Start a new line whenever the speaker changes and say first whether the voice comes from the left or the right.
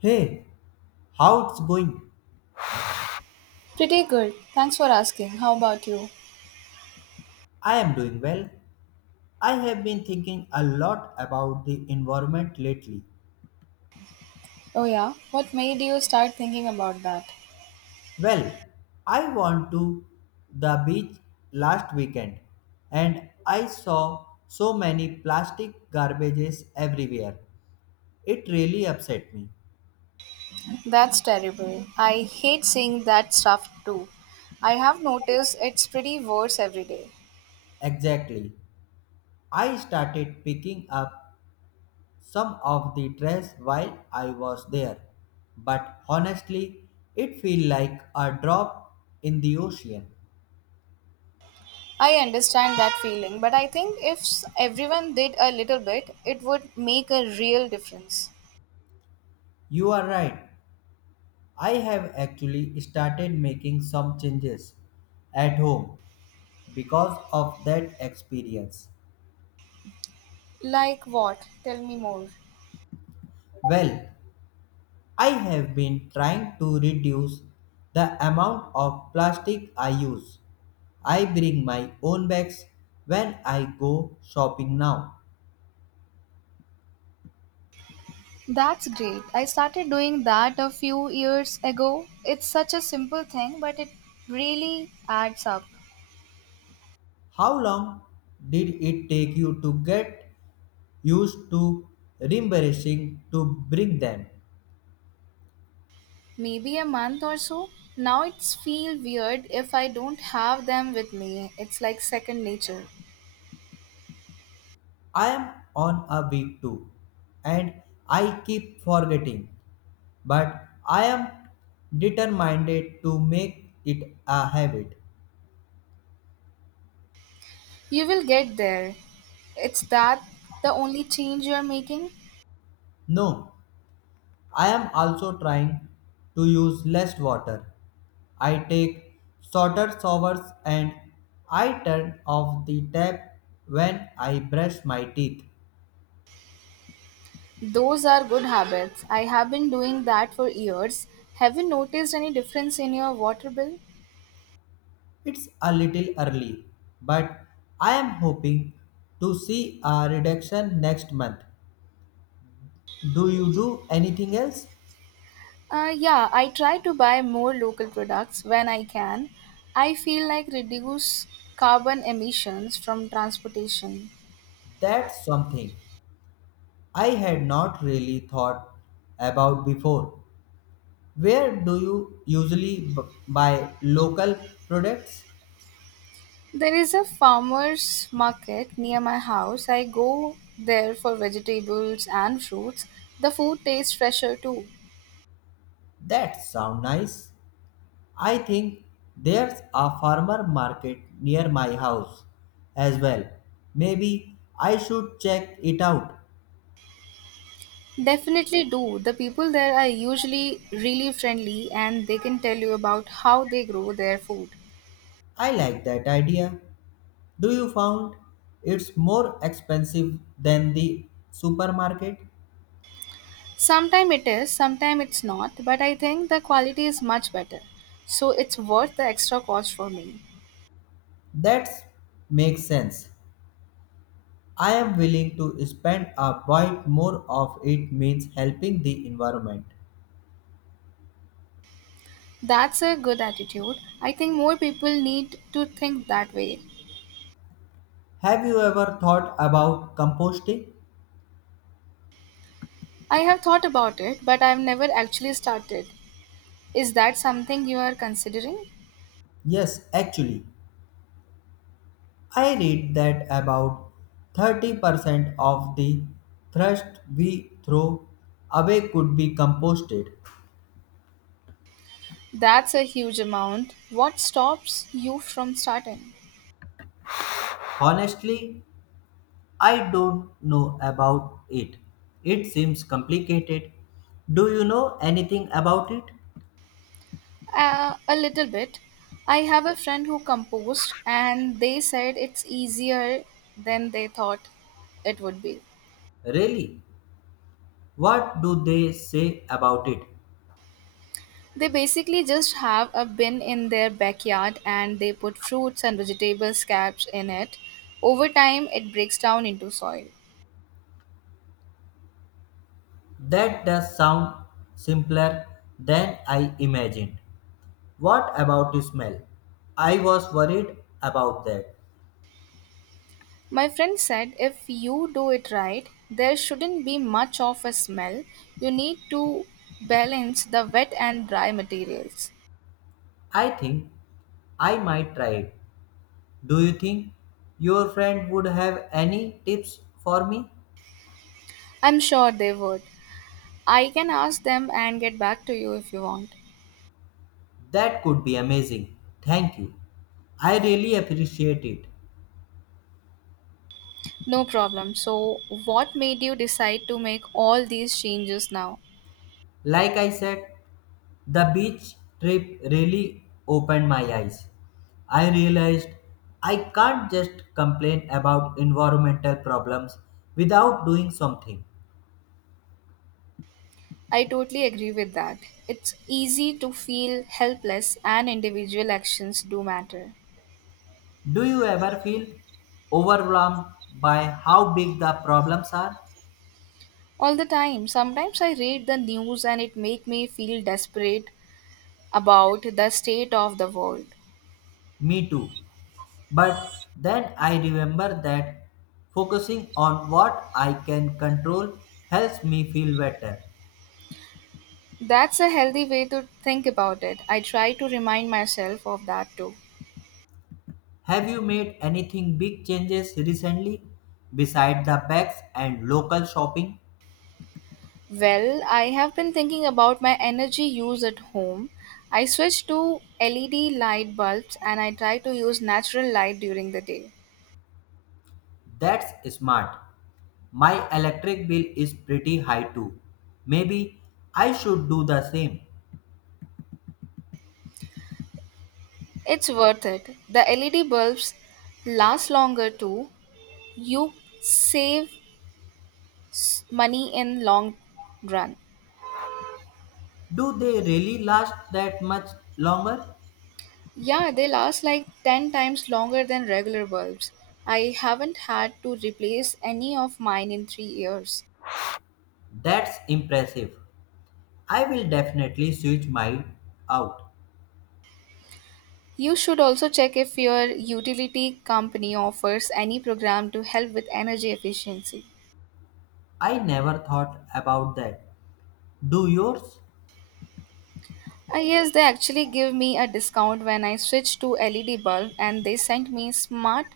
left: Hey, how it's going?
right: Pretty good. Thanks for asking. How about you?
left: I am doing well. I have been thinking a lot about the environment lately.
right: Oh, yeah. What made you start thinking about that?
left: Well, I went to the beach last weekend and I saw so many plastic garbages everywhere. It really upset me.
right: That's terrible. I hate seeing that stuff too. I have noticed it's pretty worse every day.
left: Exactly. I started picking up some of the dress while I was there, but honestly, it feel like a drop in the ocean.
right: I understand that feeling, but I think if s- everyone did a little bit, it would make a real difference.
left: You are right. I have actually started making some changes at home because of that experience.
right: Like what? Tell me more.
left: Well, I have been trying to reduce the amount of plastic I use. I bring my own bags when I go shopping now.
right: That's great. I started doing that a few years ago. It's such a simple thing, but it really adds up.
left: How long did it take you to get used to reembarrassing to bring them?
right: Maybe a month or so. Now it's feel weird if I don't have them with me. It's like second nature.
left: I am on a week two and I keep forgetting, but I am determined to make it a habit.
right: You will get there. It's that the only change you're making?
left: No, I am also trying to use less water. I take shorter showers and I turn off the tap when I brush my teeth.
right: Those are good habits. I have been doing that for years. Have you noticed any difference in your water bill?
left: It's a little early, but I am hoping to see a reduction next month. Do you do anything else?
right: Yeah, I try to buy more local products when I can. I feel like reduce carbon emissions from transportation.
left: That's something I had not really thought about before. Where do you usually buy local products?
right: There is a farmers market near my house. I go there for vegetables and fruits. The food tastes fresher too.
left: That sound nice. I think there's a farmer market near my house as well. Maybe I should check it out.
right: Definitely do. The people there are usually really friendly and they can tell you about how they grow their food.
left: I like that idea. Do you found it's more expensive than the supermarket?
right: Sometimes it is, sometimes it's not, but I think the quality is much better. So it's worth the extra cost for me.
left: That makes sense. I am willing to spend a bit more of it means helping the environment.
right: That's a good attitude. I think more people need to think that way.
left: Have you ever thought about composting?
right: I have thought about it, but I've never actually started. Is that something you are considering?
left: Yes, actually. I read that about 30% of the thrust we throw away could be composted.
right: That's a huge amount. What stops you from starting?
left: Honestly, I don't know about it. It seems complicated. Do you know anything about it?
right: A little bit. I have a friend who composed, and they said it's easier than they thought it would be.
left: Really? What do they say about it?
right: They basically just have a bin in their backyard and they put fruits and vegetable scraps in it. Over time, it breaks down into soil.
left: That does sound simpler than I imagined. What about the smell? I was worried about that.
right: My friend said if you do it right, there shouldn't be much of a smell. You need to balance the wet and dry materials.
left: I think I might try it. Do you think your friend would have any tips for me?
right: I'm sure they would. I can ask them and get back to you if you want.
left: That could be amazing. Thank you. I really appreciate it.
right: No problem. So, what made you decide to make all these changes now?
left: Like I said, the beach trip really opened my eyes. I realized I can't just complain about environmental problems without doing something.
right: I totally agree with that. It's easy to feel helpless, and individual actions do matter.
left: Do you ever feel overwhelmed by how big the problems are?
right: All the time. Sometimes I read the news and it make me feel desperate about the state of the world.
left: Me too. But then I remember that focusing on what I can control helps me feel better.
right: That's a healthy way to think about it. I try to remind myself of that too.
left: Have you made anything big changes recently beside the bags and local shopping?
right: Well, I have been thinking about my energy use at home. I switched to LED light bulbs and I try to use natural light during the day.
left: That's smart. My electric bill is pretty high too. Maybe I should do the same.
right: It's worth it. The LED bulbs last longer too. You save money in long run.
left: Do they really last that much longer?
right: Yeah, they last like 10 times longer than regular bulbs. I haven't had to replace any of mine in 3 years.
left: That's impressive. I will definitely switch mine out.
right: You should also check if your utility company offers any program to help with energy efficiency.
left: I never thought about that. Do yours?
right: Yes, they actually give me a discount when I switch to LED bulb and they sent me smart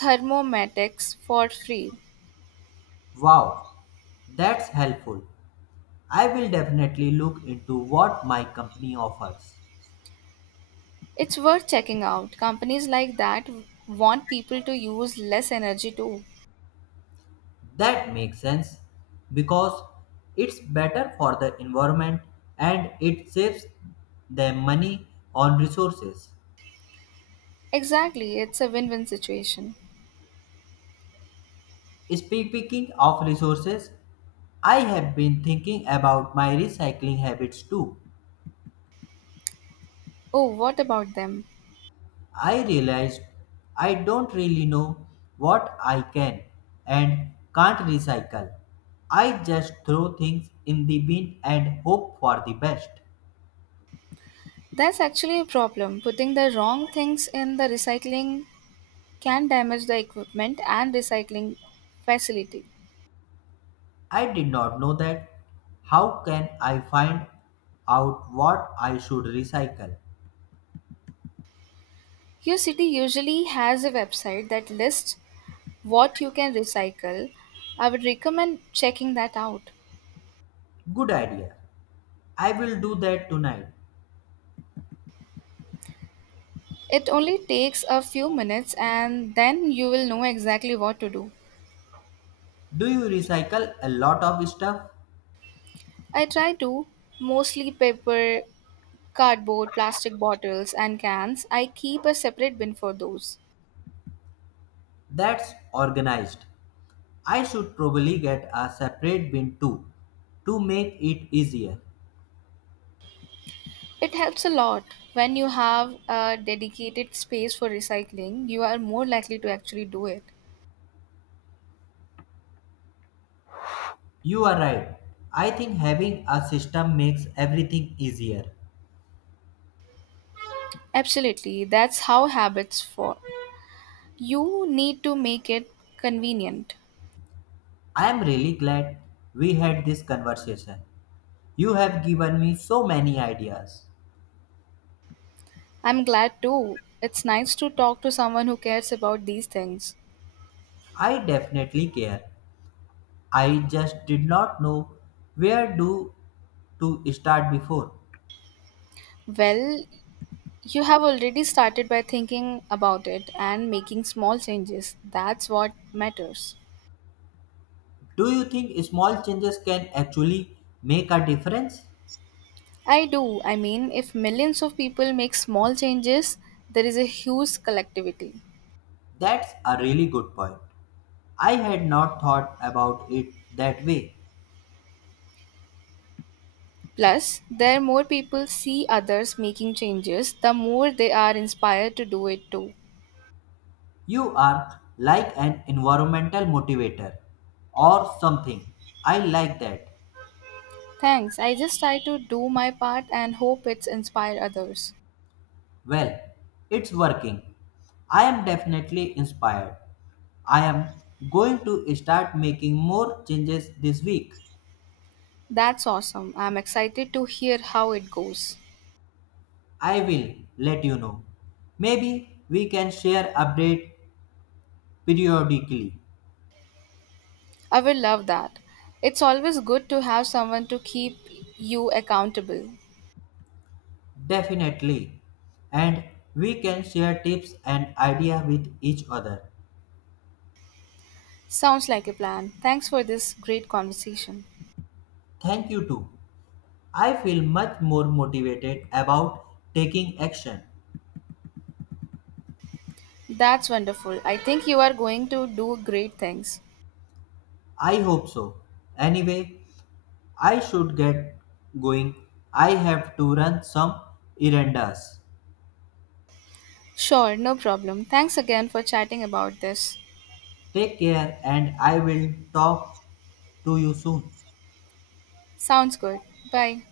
right: thermometics for free.
left: Wow, that's helpful. I will definitely look into what my company offers.
right: It's worth checking out. Companies like that want people to use less energy too.
left: That makes sense because it's better for the environment and it saves them money on resources.
right: Exactly, it's a win-win situation.
left: Speaking of resources, I have been thinking about my recycling habits too.
right: Oh, what about them?
left: I realized I don't really know what I can and can't recycle. I just throw things in the bin and hope for the best.
right: That's actually a problem. Putting the wrong things in the recycling can damage the equipment and recycling facility.
left: I did not know that. How can I find out what I should recycle?
right: Your city usually has a website that lists what you can recycle. I would recommend checking that out.
left: Good idea. I will do that tonight.
right: It only takes a few minutes and then you will know exactly what to do.
left: Do you recycle a lot of stuff?
right: I try to, mostly paper, cardboard, plastic bottles, and cans. I keep a separate bin for those.
left: That's organized. I should probably get a separate bin too to make it easier.
right: It helps a lot. When you have a dedicated space for recycling, you are more likely to actually do it.
left: You are right. I think having a system makes everything easier.
right: Absolutely, that's how habits form. You need to make it convenient.
left: I am really glad we had this conversation. You have given me so many ideas.
right: I'm glad too. It's nice to talk to someone who cares about these things.
left: I definitely care. I just did not know where do to start before.
right: Well, you have already started by thinking about it and making small changes. That's what matters.
left: Do you think small changes can actually make a difference?
right: I do. I mean, if millions of people make small changes, there is a huge collectivity.
left: That's a really good point. I had not thought about it that way.
right: Plus, the more people see others making changes, the more they are inspired to do it too.
left: You are like an environmental motivator or something. I like that.
right: Thanks. I just try to do my part and hope it's inspire others.
left: Well, it's working. I am definitely inspired. I am going to start making more changes this week.
right: That's awesome. I'm excited to hear how it goes.
left: I will let you know. Maybe we can share update periodically.
right: I will love that. It's always good to have someone to keep you accountable.
left: Definitely. And we can share tips and idea with each other.
right: Sounds like a plan. Thanks for this great conversation.
left: Thank you too. I feel much more motivated about taking action.
right: That's wonderful. I think you are going to do great things.
left: I hope so. Anyway, I should get going. I have to run some errands.
right: Sure, no problem. Thanks again for chatting about this.
left: Take care and I will talk to you soon.
right: Sounds good. Bye.